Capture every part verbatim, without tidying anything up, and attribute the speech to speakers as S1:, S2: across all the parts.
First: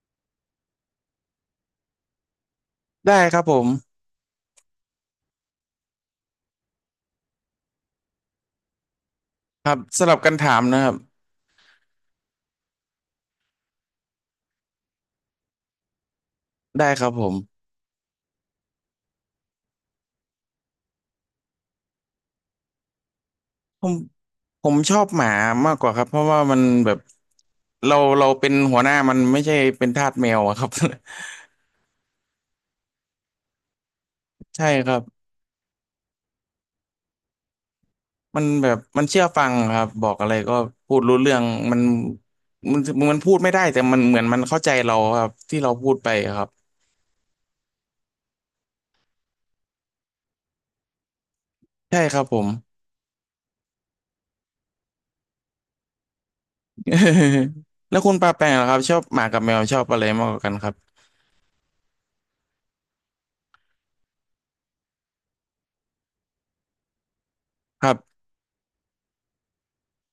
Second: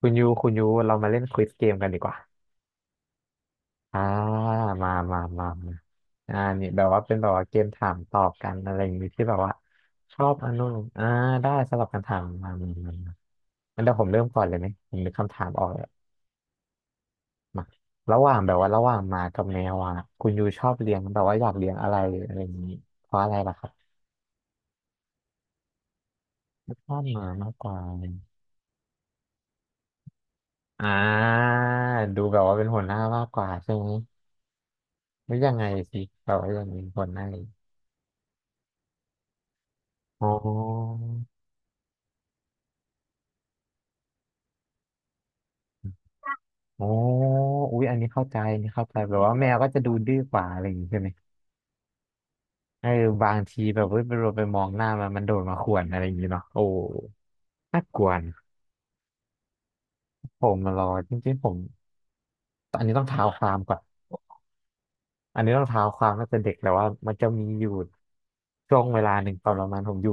S1: คุณยูคุณยูเรามาเล่นควิซเกมกันดีกว่า
S2: ได้ครับผม
S1: อ่ามามามามาอ่านี่แบบว่าเป็นแบบว่าเกมถามตอบกันอะไรอย่างนี้ที่แบบว่า
S2: ครับส
S1: ช
S2: ลับ
S1: อ
S2: กั
S1: บ
S2: น
S1: อัน
S2: ถาม
S1: นู้น
S2: นะครับ
S1: อ่าได้สำหรับคำถามมามามามางั้นเดี๋ยวผมเริ่มก่อนเลยไหมผมนึกคำถามออกแล้ว
S2: ได้ครับผม
S1: มาระหว่างแบบว่าระหว่างหมากับแมวอ่ะคุณยูชอบเลี้ยงแบบว่าอยากเลี้ยงอะไรอะไรอย่างนี้เพราะอะไรล่ะครับ
S2: ผมผมชอบหมามากกว่าครับเพราะว่ามัน
S1: ช
S2: แบ
S1: อ
S2: บ
S1: บหมามากกว่า
S2: เราเราเป็นหัวหน้ามันไม่ใช่เป็นทาสแมวอะครับ
S1: อ่าดูแบบว่าเป็นหัวหน้ามากกว่าใช่ไหม
S2: ใช่ครับ
S1: หรือยังไงสิแบบว่ายังเป็นหัวหน้า
S2: มันแบบมันเชื่อฟังครับบอก
S1: อ๋อ
S2: อะไรก็พูดรู้เรื่องมันมันมันพูดไม่ได้แต่มันเหมือนมันเข้าใจเราครับที่เราพูดไปครับ
S1: อ๋ออุ๊ยอันนี้เข้าใจอันนี้เข้าใจแบบว่าแมวก็จะดูดื้อกว่าอะไรอย่างงี้ใช่ไหม
S2: ใช่ครับผม
S1: เออบางทีแบบเว้ยไปเราไปมองหน้ามันมันโดดมาข่วนอะไรอย่างงี้เนาะโอ้น่า
S2: แล้
S1: ก
S2: ว
S1: ลัว
S2: คุณปา
S1: นะ
S2: แปงล่ะครับชอบหมากับแมวชอบอะไรมากก
S1: ผ
S2: ว่ากัน
S1: ม
S2: ค
S1: มา
S2: รับ
S1: รอจริงๆ ผม อันนี้ต้องเท้าความก่อนอันนี้ต้องเท้าความตั้งแต่เด็กแล้วว่ามันจะมีอยู่
S2: ครับ
S1: ช่วงเวลาหนึ่งตอนประมาณผมอยู่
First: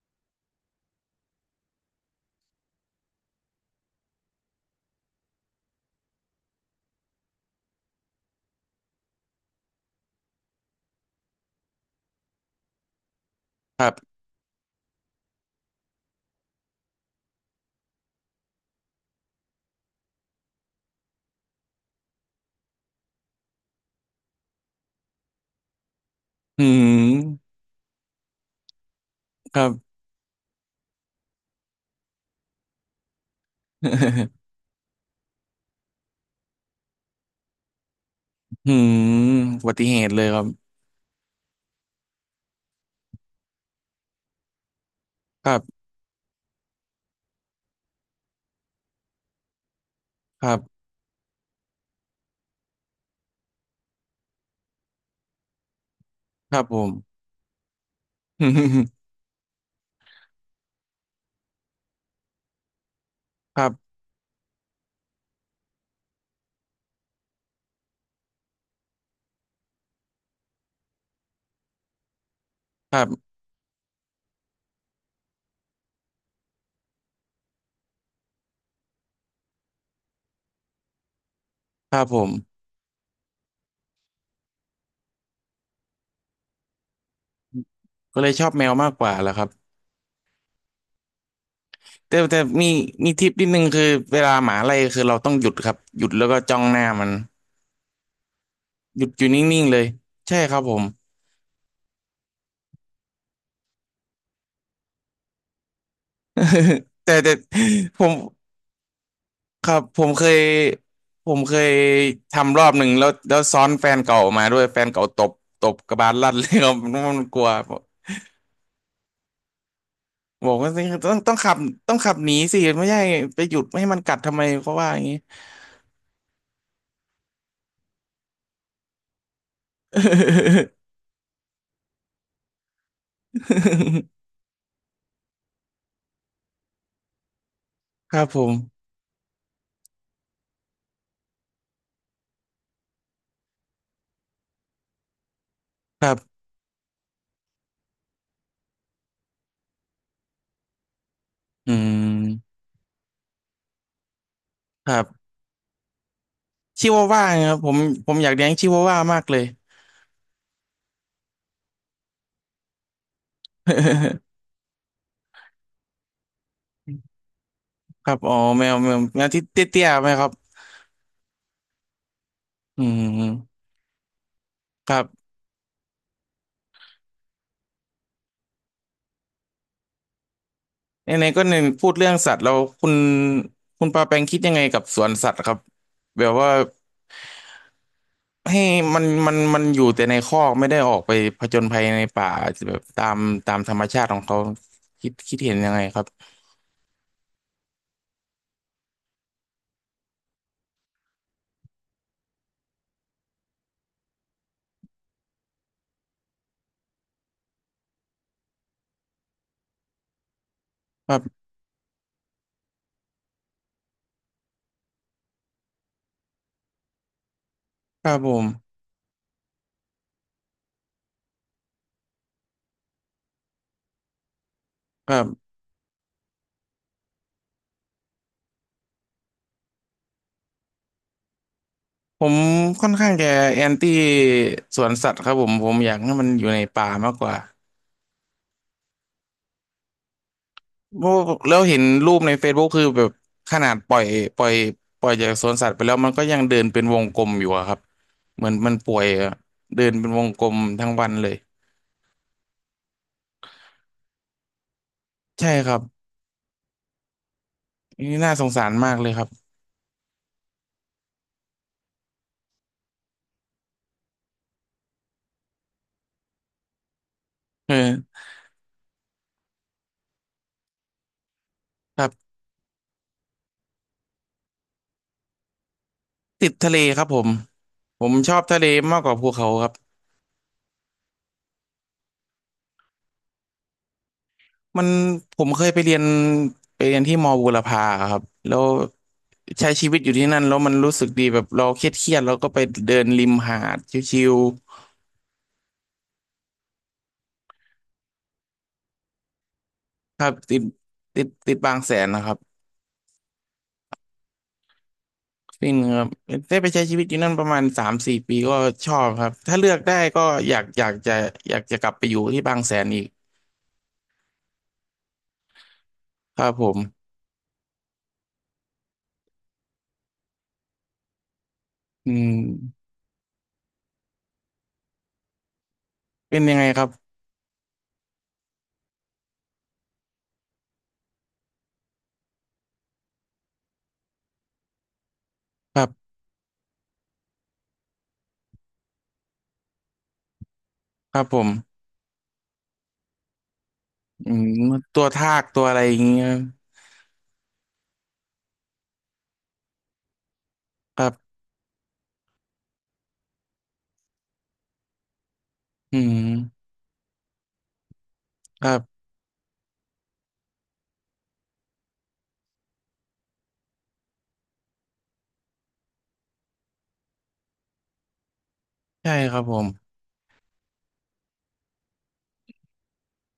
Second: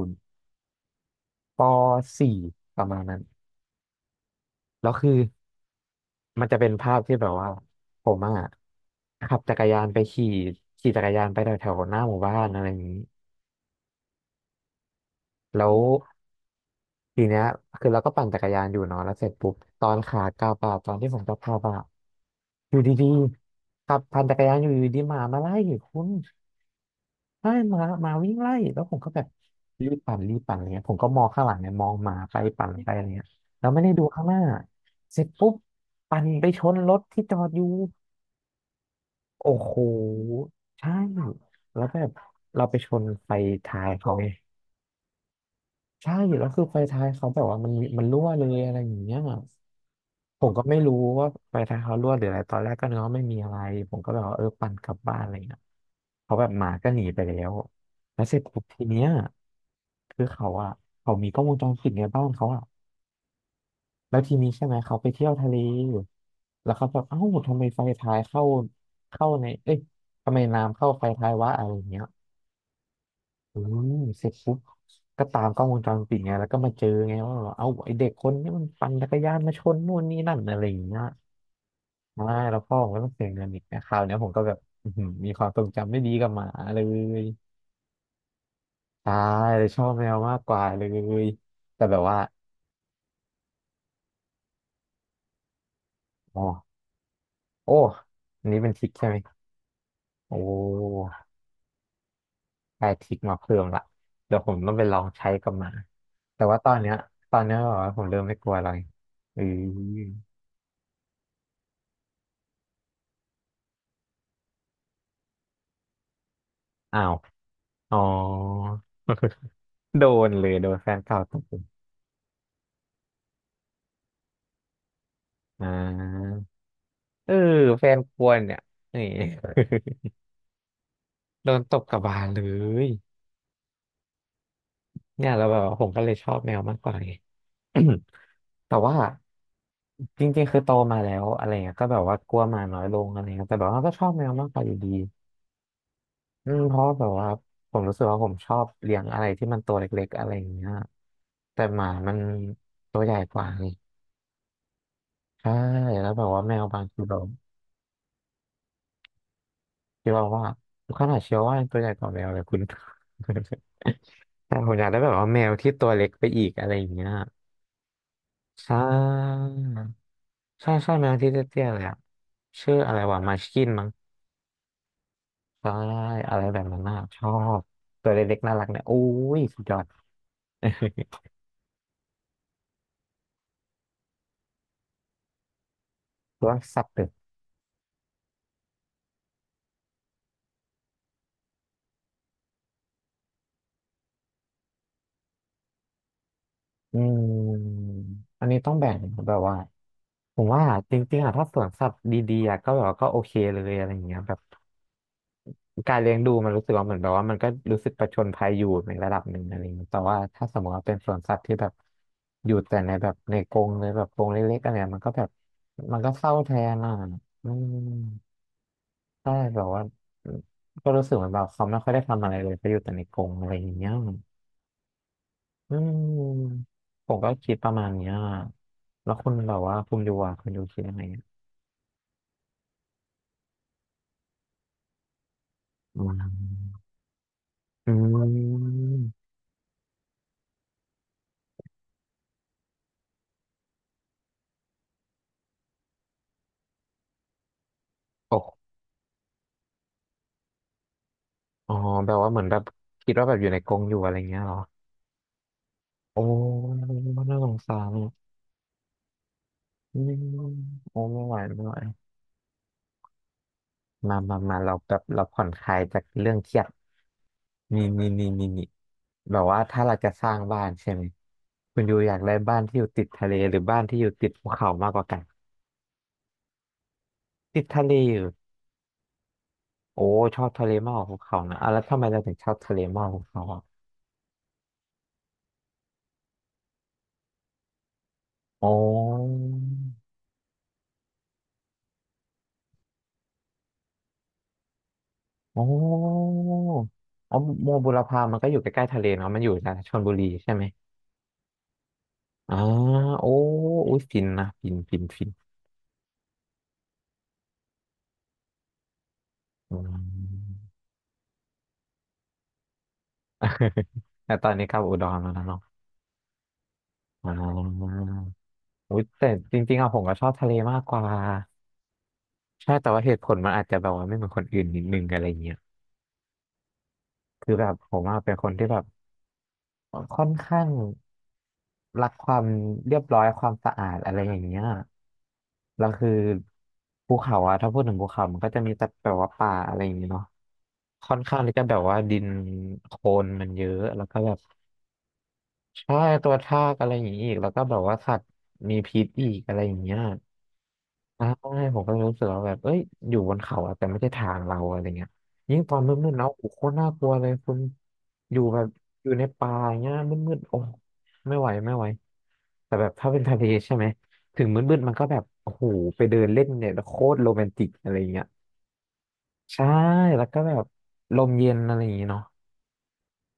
S1: ปสี่ประมาณนั้น แล้วคือมันจะเป็นภาพที่แบบว่าผมอะขับจักรยานไปขี่ขี่จักรยานไปแถวแถวหน้าหมู่บ้านอะไรอย่างนี้
S2: ครับ
S1: แล้วทีเนี้ยคือเราก็ปั่นจักรยานอยู่เนาะแล้วเสร็จปุ๊บตอนขากลับอะตอนที่ผมจะพาบอะอยู่ดีๆขับปั่นจักรยานอยู่อยู่ดีหมามาไล่คุณ
S2: อื
S1: ใช่
S2: ม
S1: หมาหมาวิ่งไล่แล้วผมก็แบบ
S2: ครับ
S1: รีบปั่นรีบปั่นอะไรเงี้ยผมก็มองข้างหลังเนี่ยมองหมาไปปั่นไปอะไรเงี้ยแล้วไม่ได้ดูข้างหน้า เสร็จปุ๊บปั่นไปชนรถที่จอดอยู่
S2: อืม
S1: โอ้
S2: อุ
S1: โห
S2: บัติเหตุเลยครับ
S1: ใช่แล้วแบบเราไปชนไฟท้ายเขาไง
S2: ครับ
S1: ใช่แล้วคือไฟท้ายเขาแบบว่ามันมีมันรั่วเลยอะไรอย่างเงี้ยผ
S2: ค
S1: ม
S2: รั
S1: ก็ไม่
S2: บ
S1: รู้ว่าไฟท้ายเขารั่วหรืออะไรตอนแรกก็นึกว่าไม่มีอะไรผมก็แบบว่าเออปั่นกลับบ้านอะไรเงี้ยเขาแบบ
S2: ค
S1: ห
S2: รับ
S1: มา
S2: ผ
S1: ก็
S2: ม
S1: หนีไปแล้วแล้วเสร็จปุ๊บที เนี้ยคือเขาอะเขามีกล้องวงจรปิดในบ้านเขาอะ
S2: ครับ
S1: แล้วทีนี้ใช่ไหมเขาไปเที่ยวทะเลอยู่แล้วเขาแบบเอ้าทำไมไฟท้ายเข้าเข้าในเอ้ยทำไมน้ำเข้าไฟท้ายวะอะไรอย่างเงี้ย
S2: ครับ
S1: อืมเสร็จปุ๊บก็ตามกล้องวงจรปิดไงแล้วก็มาเจอไงว่าแบบเอาไอเด็กคนนี้มันปั่นจักรยานมาชนนู่นนี่นั่นอะไรอย่างเงี้ย
S2: ครับผ
S1: มาแล้ว
S2: ม
S1: พ่อผมก็ต้องเสียเงินอีกนะคราวเนี้ยผมก็แบบอื้อหือมีความทรงจำไม่ดีกับหมาเลย
S2: ก็เลยชอบแมวมากก
S1: ตา
S2: ว่าแหละครั
S1: ย
S2: บ
S1: เลยชอบแมวมากกว่าเลยแต่แบบ
S2: แต่
S1: ว่า
S2: แต่มีมีทิปนิดนึงคือเวลาหมาไล่คือเราต้องหยุดครับหยุดแล้วก็
S1: อ๋อ
S2: จ้องหน้ามัน
S1: โอ้อันนี้เป็นทริค
S2: ห
S1: ใช่
S2: ยุด
S1: ไหม
S2: อยู่นิ่งๆเลย
S1: โอ้
S2: ใช่ครับผม
S1: ได้ทริคมาเพิ่มละเดี๋ยวผมต้องไปลองใช้กับหมาแต่ว่าตอนเนี้ ย
S2: แต่แต่
S1: ตอนเนี้ยแบบว่า
S2: ผ
S1: ผม
S2: ม
S1: เริ่มไม่กลัวอะไรอื
S2: ครับผมเค
S1: อ
S2: ยผมเคยทำรอบหนึ่งแล้วแล้วซ้อนแฟนเก่ามาด้วยแฟนเก่าตบตบกระบาลลั่นเลยครับ มั
S1: อ้า
S2: น
S1: ว
S2: มันกลัว
S1: อ๋อ โดนเล
S2: บอ
S1: ย
S2: ก
S1: โด
S2: ว่า
S1: น
S2: สิ
S1: แฟน
S2: ต้อง
S1: เก่า
S2: ต้
S1: ต
S2: อง
S1: บ
S2: ขับต้องขับหนีสิไม่ใช่ไปหยุดไม่ให้มันกัดทำไมเขาว่าอย่างนี้
S1: อ่าเออแฟนควรเนี่ยนี่ โดนตบกลับบานเลยเนี่ยแล้วแบบว่าผมก็เลยชอบแมวมากกว่าไง
S2: ครับผ
S1: แต่
S2: ม
S1: ว่าจริงๆคือโตมาแล้วอะไรเงี้ยก็แบบว่ากลัวหมาน้อยลงอะไรเงี้ยแต่แบบว่าก็ชอบแมวมากกว่าอยู่ดี
S2: ครับ
S1: อืมเพราะว่าแบบว่าผมรู้สึกว่าผมชอบเลี้ยงอะไรที่มันตัวเล็กๆอะไรอย่างเงี้ยแต่
S2: อื
S1: หมามัน
S2: ม
S1: ตัวใหญ่กว่าไง
S2: ครับ
S1: ใช่แล้วแบบว่าแมวบาง
S2: ชิ
S1: ที
S2: วา
S1: แบ
S2: ว่า
S1: บ
S2: ครับผมผมอยากเลี้ยงชิวาว่ามากเลย
S1: คิดวาว่าขนาดเชืวอว่ายังตัวใหญ่กว่าแมวเลยคุณ แต่ ผมอยากได้แบบว่าแมวที่ตัวเล็กไปอีกอะไรอย่างเงี้ย
S2: ครับอ๋อแม
S1: ใช่
S2: วแมวแมวที่เตี้ยๆไหมครับ
S1: ใช่ใช่แมวที่เตี้ยๆเลยอะชื่อ
S2: อื
S1: อะไรวะมาชกิ
S2: ม
S1: นมั้ง
S2: ครับ
S1: ใช่อะไรแบบนั้นน่ะชอบตัวเล็กๆน่ารักเนี่ยโอ้ยสุดยอด
S2: ไหนๆก็หนึ่งพูดเรื่องสัตว์แล้วคุณคุณปาแปงคิดยังไงกับสวนสัตว์ครับแบบ
S1: ตั
S2: ว่า
S1: วสัตว์ตึก
S2: ให้มันมันมันอยู่แต่ในคอกไม่ได้ออกไปผจญภัยในป่าแบบตามตามธรรมชาติของเขาคิดคิดเห็นยังไงครับ
S1: อืมอันนี้ต้องแบ่งแบบว่าผมว่าจริงๆอะถ้าสวนสัตว์ดีๆอะก็แบบว่าก็โอเคเลยอะไรอย่างเงี้ยแบบ การเลี้ยงดูมันรู้สึกว่าเหมือนแบบว่ามันก็รู้สึกประชนภัยอยู่ในระดับหนึ่งอะไรอย่างเงี้ยแต่ว่าถ้าสมมติว่าเป็นส
S2: ค
S1: ว
S2: รั
S1: นสัต
S2: บ
S1: ว์ที่แบบอยู่แต่ในแบบในกรงเลยแบบกรงเล็กๆอะไรเงี้ยมันก็แบบมันก็เศร้าแทนอ่ะอืม
S2: ครับผม
S1: ใช่แบบว่าก็รู้สึกเหมือนแบบเขาไม่ค่อยได้ทำอะไรเลยเขาอยู่แต่ในกรงอะไรอย่างเงี้ย
S2: ครับ
S1: อืมผมก็คิดประมาณเนี้ยแล้วคุณแบบว่าคุณอยูอ่ะคุณอยูคิดยังไงอะ
S2: ผมค่อนข้างจะแอนตี้สวนสัตว์ครับผมผมอยาก
S1: อื
S2: ให้
S1: ม
S2: มันอยู่ในป่ามากกว่า
S1: อืม
S2: เพราะแล้วเห็นรูปใน Facebook คือแบบขนาดปล่อยปล่อยปล่อยจากสวนสัตว์ไปแล้วมันก็ยังเดินเป็นวงกลมอยู่อะครับ
S1: โอ
S2: เหมือนมั
S1: ้
S2: นป่วยอะเดินเป็นวงกลมทั้งวันเลย
S1: อ๋อแบบว่าเหมือนแบบคิดว่าแบบอยู่ในกรงอยู่อะไรเงี้ยเหรอ
S2: ใช่ครับ
S1: โอ้น่าสงสารเนี่ย
S2: นี่น่าสงสารมากเลยครับ
S1: อืมโอ้ไม่ไหวไม่ไหวมามา มาเราแบบเราผ่อนคลายจากเรื่องเครียด
S2: เอ
S1: นี่นี่
S2: อ
S1: นี่นี่นี่แบบว่าถ้าเราจะสร้างบ้านใช่ไหมคุณยู
S2: ครั
S1: อยากได้
S2: บ
S1: บ้านที่อยู่ติดทะเลหรือบ้านที่อยู่ติดภูเขามากกว่ากัน
S2: ติดทะเลครับผม
S1: ติดทะเล
S2: ผ
S1: อ
S2: ม
S1: ยู่
S2: ชอบทะเลมากกว่าภูเขาครับ
S1: โอ้ชอบทะเลมากกว่าภูเขานะอ่ะแล้วทำไมเราถึงชอบทะเลมากกว่าภูเขาอ่ะ
S2: มันผมเคยไปเรียนไปเรียนที่มอบูรพาครับแล้ว
S1: อ๋อ
S2: ใช้ชีวิตอยู่ที่นั่นแล้วมันรู้สึกดีแบบเราเครียดเครียดแล้วก็ไปเดินริมหาดชิว
S1: อ๋ออ๋อโมบุรพามันก็อยู่ใกล้ๆทะเลเนาะมันอยู่นะชลบุ
S2: ๆค
S1: รี
S2: รับ
S1: ใช่
S2: ติ
S1: ไหม
S2: ดติดติดบางแสนนะครับ
S1: อ่าโอ้อุยฟินนะฟินฟินฟิน
S2: ฟินครับได้ไปใช้ชีวิตอยู่นั่นประมาณสามสี่ปีก็ชอบครับถ้าเลื
S1: อื
S2: อกได้ก็อ
S1: ม
S2: ยากอยากจะอยากจะกลับไปอยู่ที่บางแสนอีก
S1: แต่ตอนนี้กลับอุดรแล้วนะเนาะ
S2: ครับผม
S1: อ่าอุยแต่จริงๆอะผมก็ชอบทะเลมากกว่า
S2: อื
S1: ใช่
S2: ม
S1: แต่ว่าเหตุผลมันอาจจะแบบว่าไม่เหมือนคนอื่นนิดนึงอะไรเงี้ย
S2: เป็นยังไงครับ
S1: คือแบบผมอะเป็นคนที่แบบ ค่อนข้างรักความเรียบร้อยความสะอาดอะไรอย่างเงี้ย
S2: ค
S1: แล้
S2: รั
S1: วคือ
S2: บ
S1: ภูเขาอะถ้าพูดถึงภูเขามันก็จะมีแต่แบบว่าป่าอะไรอย่างเงี้ยเนาะค่
S2: ค
S1: อน
S2: รับผ
S1: ข้าง
S2: ม
S1: ที่จะแบบว่าดินโคลนมันเยอะแล้วก็
S2: อื
S1: แบบ
S2: มตัวทากตัวอะไรอ
S1: ใช่
S2: ย่างเงี้ย
S1: ตัวทากอะไรอย่างงี้อีกแล้วก็แบบว่าสัตว์มีพิษอีกอะไรอย่างเงี้ย
S2: ครั
S1: ใช่
S2: บ
S1: ผมก็เลยรู้สึกว่าแบบเอ้ยอยู่บนเขาอะแต่ไม่ใช่ทางเราอะไรเงี้ยยิ่งตอนมื
S2: อื
S1: ดๆ
S2: ม
S1: เนาะโอ้โหโคตรน่ากลัวเลยคุณอยู่แบ
S2: ค
S1: บ
S2: รับ
S1: อยู่ในป่าอย่างเงี้ยมืดๆโอ้ไม่ไหวไม่ไหวแต่แบบถ้าเป็นทะเลใช่ไหมถึงมืดๆมันก็แบบโอ้โหไปเดินเล่นเนี่ยโคตรโรแมนติกอะไรเงี้ย
S2: ใช่ครับผ
S1: ใช่
S2: ม
S1: แล้วก็แบบลมเย็นอะไรอย่างเงี้เนาะ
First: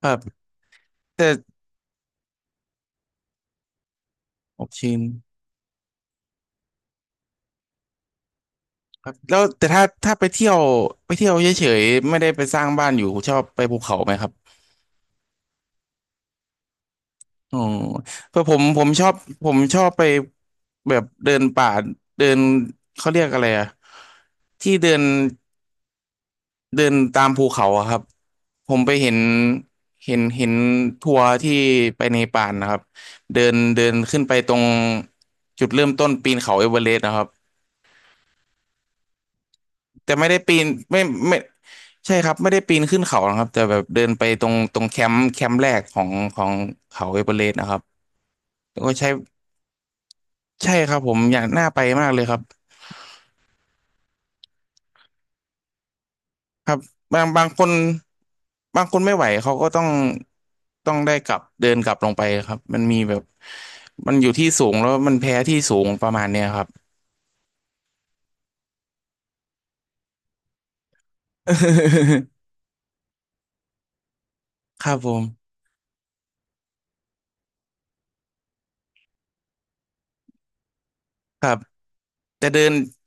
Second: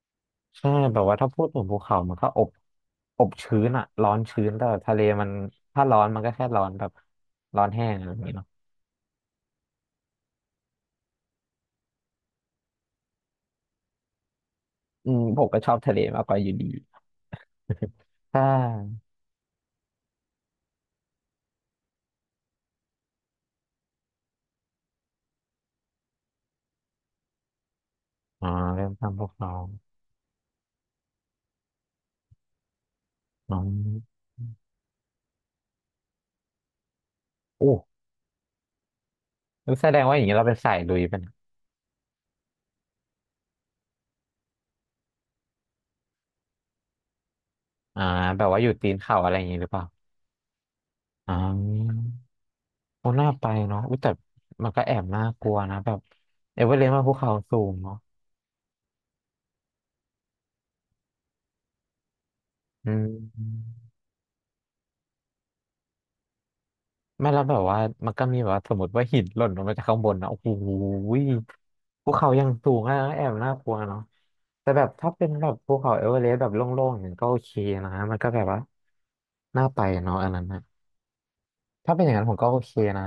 S2: ครับ
S1: ใช่แบบว่า
S2: แต่
S1: ถ้าพูดถึงภูเขามันก็อบอบชื้นอะร้อนชื้น
S2: โอ
S1: แต่
S2: เค
S1: ทะเลมันถ้าร้อนมันก็แค่ร้อนแบบร้อนแห้งอะไรอย่างเงี้ย
S2: ครับแล้วแต่ถ้าถ้าไปเที่ยวไปเที่ยวเฉยๆไม่ได้ไปสร้างบ้านอยู่ชอบไปภูเขาไหมครับ
S1: อืมผมก็ชอบทะเลมากกว่าอยู่ดี
S2: อ๋อ เพ
S1: ใช่
S2: ราะผมผมชอบผมชอบไปแบบเดินป่าเดินเขาเรียกอะไรอะที่เดิน เดินตามภูเขาอะครับ
S1: อ๋อ
S2: ผม
S1: เริ่
S2: ไป
S1: ม
S2: เห็น
S1: ทำพวกน้อง
S2: เห็นเห็นทัวร์ที่ไปเนปาลนะครับเดิน
S1: น้อง
S2: เดินขึ้นไปตรงจุดเริ่มต้นปีนเขาเอเวอเรสต์นะครับ
S1: โอ้แล้วแสดง
S2: แต่
S1: ว่าอย่า
S2: ไม่
S1: งนี้
S2: ได้
S1: เราเป็
S2: ปี
S1: น
S2: น
S1: สายลุ
S2: ไม่
S1: ยเป็น
S2: ไม่
S1: ย
S2: ใช่ครับไม่ได้ปีนขึ้นเขานะครับแต่แบบเดินไปตรงตรงแคมป์แคมป์แรกของของเขาเอเวอเรสต์นะครับ
S1: อ่าแบบว่าอยู่
S2: แล้ว
S1: ตี
S2: ก็
S1: น
S2: ใช้
S1: เขาอะไรอย่างนี้หรือเปล่า
S2: ใช่ครับผม
S1: อ๋
S2: อยากน่าไป
S1: อ
S2: มากเลยครับ
S1: โอ้น่าไปเนาะอุ๊ยแต่มันก็แอบน่ากลัวนะแบบเอ
S2: ค
S1: เวอ
S2: รับ
S1: เรสต์มาภู
S2: บาง
S1: เขา
S2: บาง
S1: สู
S2: คน
S1: งเนาะ
S2: บางคนไม่ไหวเขาก็ต้องต้องได้กลับเดินกลับลงไปครับมัน
S1: อื
S2: มีแบบ
S1: ม
S2: มันอยู่ที่สูงแล้วมันแพ้ที่สูงประมาณเนี้ยครับ
S1: ไม่แล้วแบบว่ามันก็มีแบบว่าสมมติว่าหินหล่นลงมาจากข้างบนนะโอ้โหยภู เขายังสูงอ่ะแอบน่ากลัวเนาะแต่แบ
S2: ค
S1: บ
S2: รับผ
S1: ถ้า
S2: ม
S1: เป็นแบบภูเขาเอเวอเรสต์แบบโล่งๆอย่างนั้นก็โอเคนะมันก็แบบว่าน่าไปเนาะอันนั้นนะ
S2: ครับ
S1: ถ้าเป็นอย่างนั้นผม
S2: แต่
S1: ก็โอ
S2: เดิ
S1: เค
S2: น
S1: นะ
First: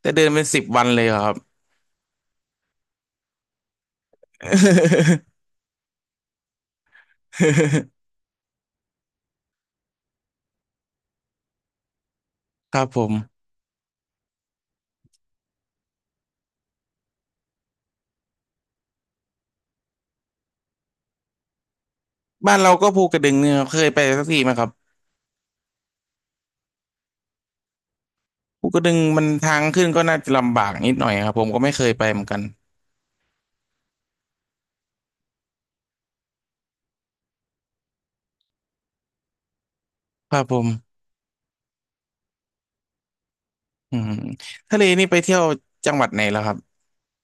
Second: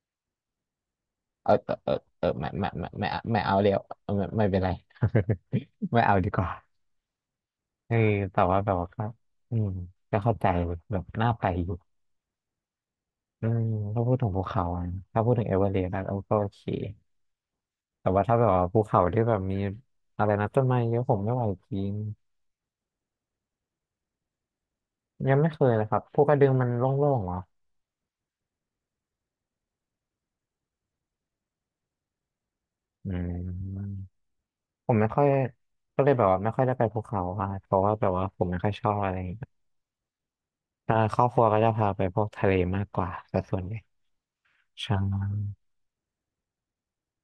S2: แต่เดินเป็นสิบวันเลยเหรอครับ
S1: เออเออเออเออไม่ไม่ไม่ไม่ไม่ไม่เอาเดี๋ยวไม่ไม่เป็นไร ไม่เอาดีกว่าเออ แต่ว่าแบบว่าก็อืมก็เข้าใจแบบน่าไปอยู่
S2: ครับผม
S1: อืมถ้าพูดถึงภูเขาอะถ้าพูดถึงเอเวอเรสต์ก็โอเค แต่ว่าถ้าแบบว่าภูเขาที่แบบมีอะไรนะต้นไม้เยอะผมไม่ไหวจริง
S2: บ้านเราก็ภูกระดึงเนี่ยครับเคยไปสักทีไหมครับ
S1: ยังไม่เคยเลยครับภูกระดึงมันโล่งๆเหรอ
S2: ภูกระดึงมันทางขึ้นก็น่าจะลำบากนิดหน่อยครับผมก็ไม่เคยไปเหมือนกัน
S1: อืมผมไม่ค่อยก็เลยแบบว่าไม่ค่อยได้ไปภูเขาอะเพราะว่าแบบว่าผมไม่ค่อยชอบอะไรอย่างเงี้ย
S2: ครับผม
S1: ถ้าครอบครัวก็จะพาไปพวกทะเลมากกว่าแต่ส่วนใหญ่
S2: อืมทะเล
S1: ใช
S2: นี่ไปเที่ยว
S1: ่
S2: จังหวัดไหนแล้วครับ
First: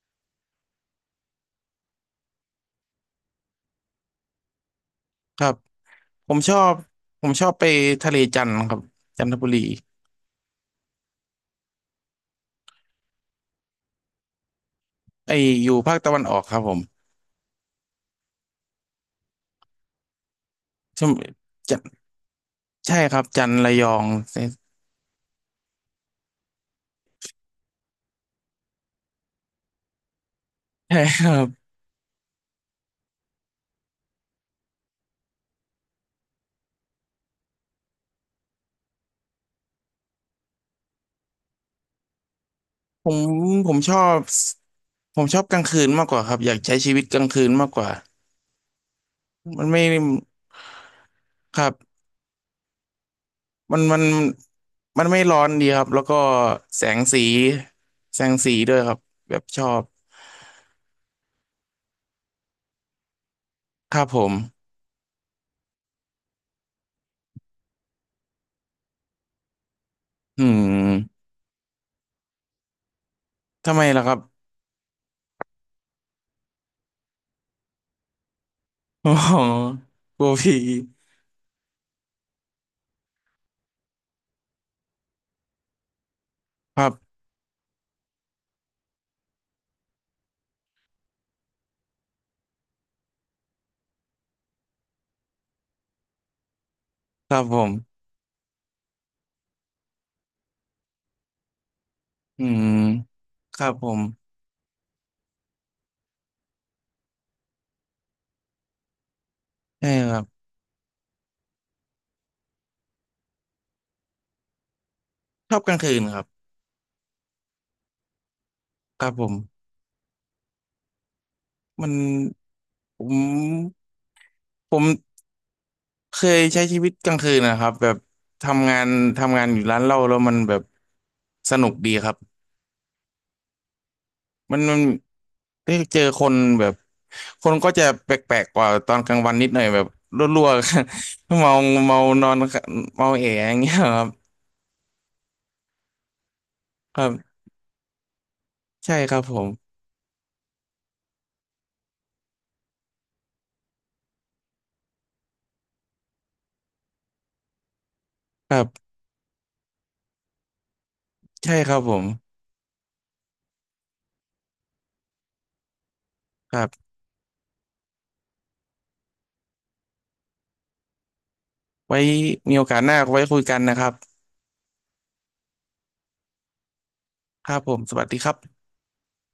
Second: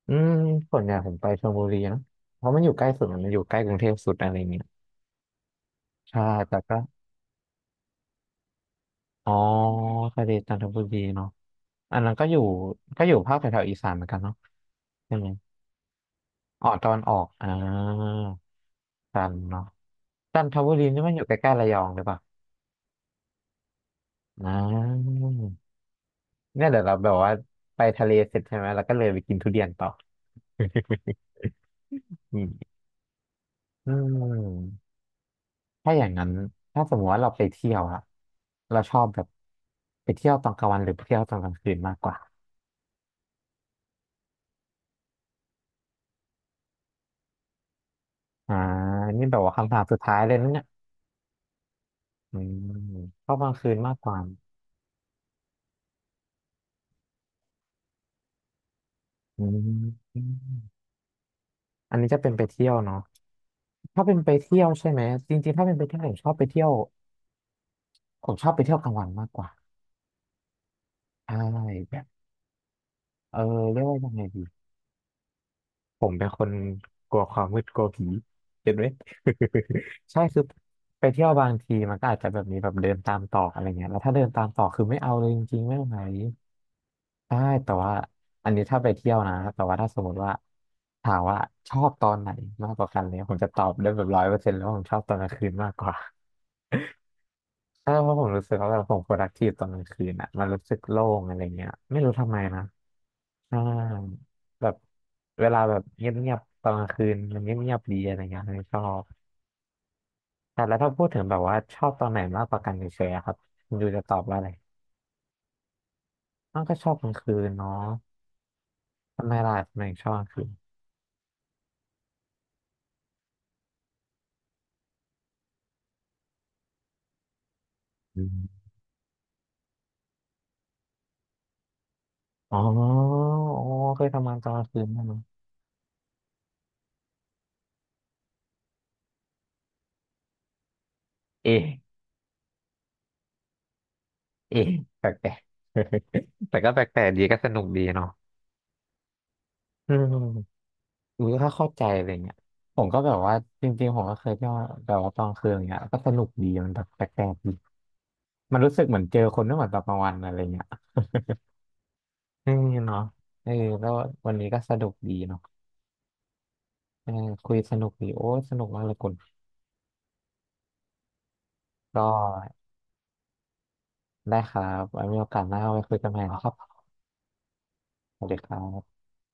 S1: อืมส่วนใหญ่ผมไปชลบุรีนะเพราะมันอยู่ใกล้สุดอะมันอยู่ใกล้กรุงเทพสุดอะไรเงี้ย
S2: ครับ
S1: ใช่
S2: ผมช
S1: แต่
S2: อบ
S1: ก็
S2: ผมชอบไปทะเลจันทร์ครับจั
S1: อ๋
S2: น
S1: อ
S2: ทบุรี
S1: ทะเลจันทบุรีเนาะอันนั้นก็อยู่ก็อยู่ภาคแถวๆอีสานเหมือนกันเนาะใช่ไหม
S2: ไออยู่ภาคตะวันออกครับ
S1: อ๋อ
S2: ผม
S1: ตอนออกอ่าจันทร์เนาะจันทบุรีนี่
S2: ช
S1: มั
S2: ม
S1: นอยู่ใกล้ๆระย
S2: จะ
S1: องหรือเปล่า
S2: ใช่ครับจันทร์ระยองใช่
S1: อ่าเนี่ยเดี๋ยวเราแบบว่าไปทะเลเสร็จใช่ไหมแล้วก็เลยไปกินทุเรียนต่อ
S2: ใช่ครับ
S1: อืมอืมถ้าอย่างนั้นถ้าสมมติว่าเราไปเที่ยวอะเราชอบแบบไปเที่ยวตอนกลางวันหรือไปเที่ยวตอนกลางคืนมากกว่า
S2: ผมผมชอบผมชอบกลางคืนมากกว่าครับอยากใช้ชีวิตกลางคืนมากกว่า
S1: อ่านี่แบบว่า
S2: มัน
S1: คำถา
S2: ไม่
S1: มสุดท้ายเลยนะเนี่ย
S2: ครับ
S1: อืมชอบกลางคืน
S2: มัน
S1: มาก
S2: มัน
S1: กว่า
S2: มันไม่ร้อนดีครับแล้วก็แสงสีแสงสีด้วยครับแบ
S1: อื
S2: บชอบ
S1: มอันนี้จะเป็นไปเที่ยวเนาะ
S2: ค
S1: ถ้า
S2: รับ
S1: เป็
S2: ผ
S1: นไป
S2: ม
S1: เที่ยวใช่ไหมจริงๆถ้าเป็นไปเที่ยวผมชอบไปเที่ยวผมชอบไปเที่ยวกลางวันมากกว่า
S2: อืม
S1: ใช่แบบเออ
S2: ทำ
S1: เรี
S2: ไม
S1: ยกว่า
S2: ล่ะค
S1: ยัง
S2: รับ
S1: ไงดีผมเป็นคนกลัวความมืดกลัวผีเห็นไหม
S2: โอ๋อ ก
S1: ใช่
S2: ลัว
S1: คือ
S2: ผี
S1: ไปเที่ยวบางทีมันก็อาจจะแบบมีแบบเดินตามตอกอะไรเงี้ยแล้วถ้าเดินตามตอกคือไม่เอาเลยจริงๆไม่ไหว
S2: ครับ
S1: ใช่แต่ว่าอันนี้ถ้าไปเที่ยวนะแต่ว่าถ้าสมมติว่าถามว่าชอบตอนไหนมากกว่ากันเนี่ยผมจะตอบได้แบบร้อยเปอร์เซ็นต์แล้ววาผมชอบตอนกลางคืนมากกว่า
S2: ครับผ
S1: ใช่
S2: ม
S1: เพราะผมรู้สึกว่าแบบผม productive ตอนกลางคืนอ่ะมันรู้สึกโล่งอะไรเงี้ยไม่รู้ทำไม
S2: อื
S1: นะ
S2: มค
S1: ใช่
S2: รับผม
S1: แบบเวลาแบบเงียบๆตอนกลางคืนมันเงียบๆดีอะไรเงี้ยเลยชอบ
S2: ใช่ครับ
S1: แต่แล้วถ้าพูดถึงแบบว่าชอบตอนไหนมากกว่ากันเฉยๆอะครับคุณยูจะตอบว่าอะไร
S2: ชอบกลางคืนครับ
S1: อ้าวก็ชอบกลางคืนเนาะ
S2: ครับผ
S1: ทำไมล่ะ
S2: ม
S1: ทำไมถึงชอบกลางคืน
S2: มันผมผมเคยใช้ชีวิตกลางคืนนะครับแบบ
S1: อืม
S2: ทำงานทำงานอยู่ร้านเหล้าแล้วมันแบบสนุกดีครับ
S1: อ๋ออ๋อเคยทำงานตอน
S2: มั
S1: ก
S2: น
S1: ลาง
S2: มั
S1: คื
S2: น
S1: นไหมเนาะ
S2: ได้เจอคนแบบคนก็จะแปลกๆกว่าตอนกลางวันนิดหน่อยแบบรั่วๆ เมา
S1: เอ๊ะ
S2: เมานอนเมาเอะอย่างเงี้ยครับ
S1: เอ๊ะแปลกๆ แต่ก็แป
S2: ค
S1: ล
S2: รั
S1: กๆดีก็
S2: บ
S1: สนุกดีเนาะ
S2: ใช่ครับผม
S1: อืม อุ้ยก็เข้าใจอะไรเงี้ยผมก็แบบว่าจริงๆผมก็เคยเที่ยวแบบว่าตอนคืนอย่างเงี้ยก็สนุกดีมันแบบแปลกๆดี
S2: ค
S1: มั
S2: รั
S1: นรู้สึก
S2: บ
S1: เหมือนเจอคนไม่เหมือนตอนกลางวันอะไรเงี้ย
S2: ใช่ครับผม
S1: เอืเนาะเออแล้ววันนี้ก็สนุกดีเนาะ
S2: ครับ
S1: เออคุยสนุกดีโอ้สนุกมากเลยคุณ
S2: ไว้
S1: ก็
S2: มีโอกาสหน้าไว้คุยกันนะครับ
S1: ได้ครับไว้มีโอกาสหน้าไว้คุยกันใหม่นะครับ
S2: ครับผมสวัสดี
S1: สวั
S2: ค
S1: ส
S2: รั
S1: ดีครั
S2: บ
S1: บ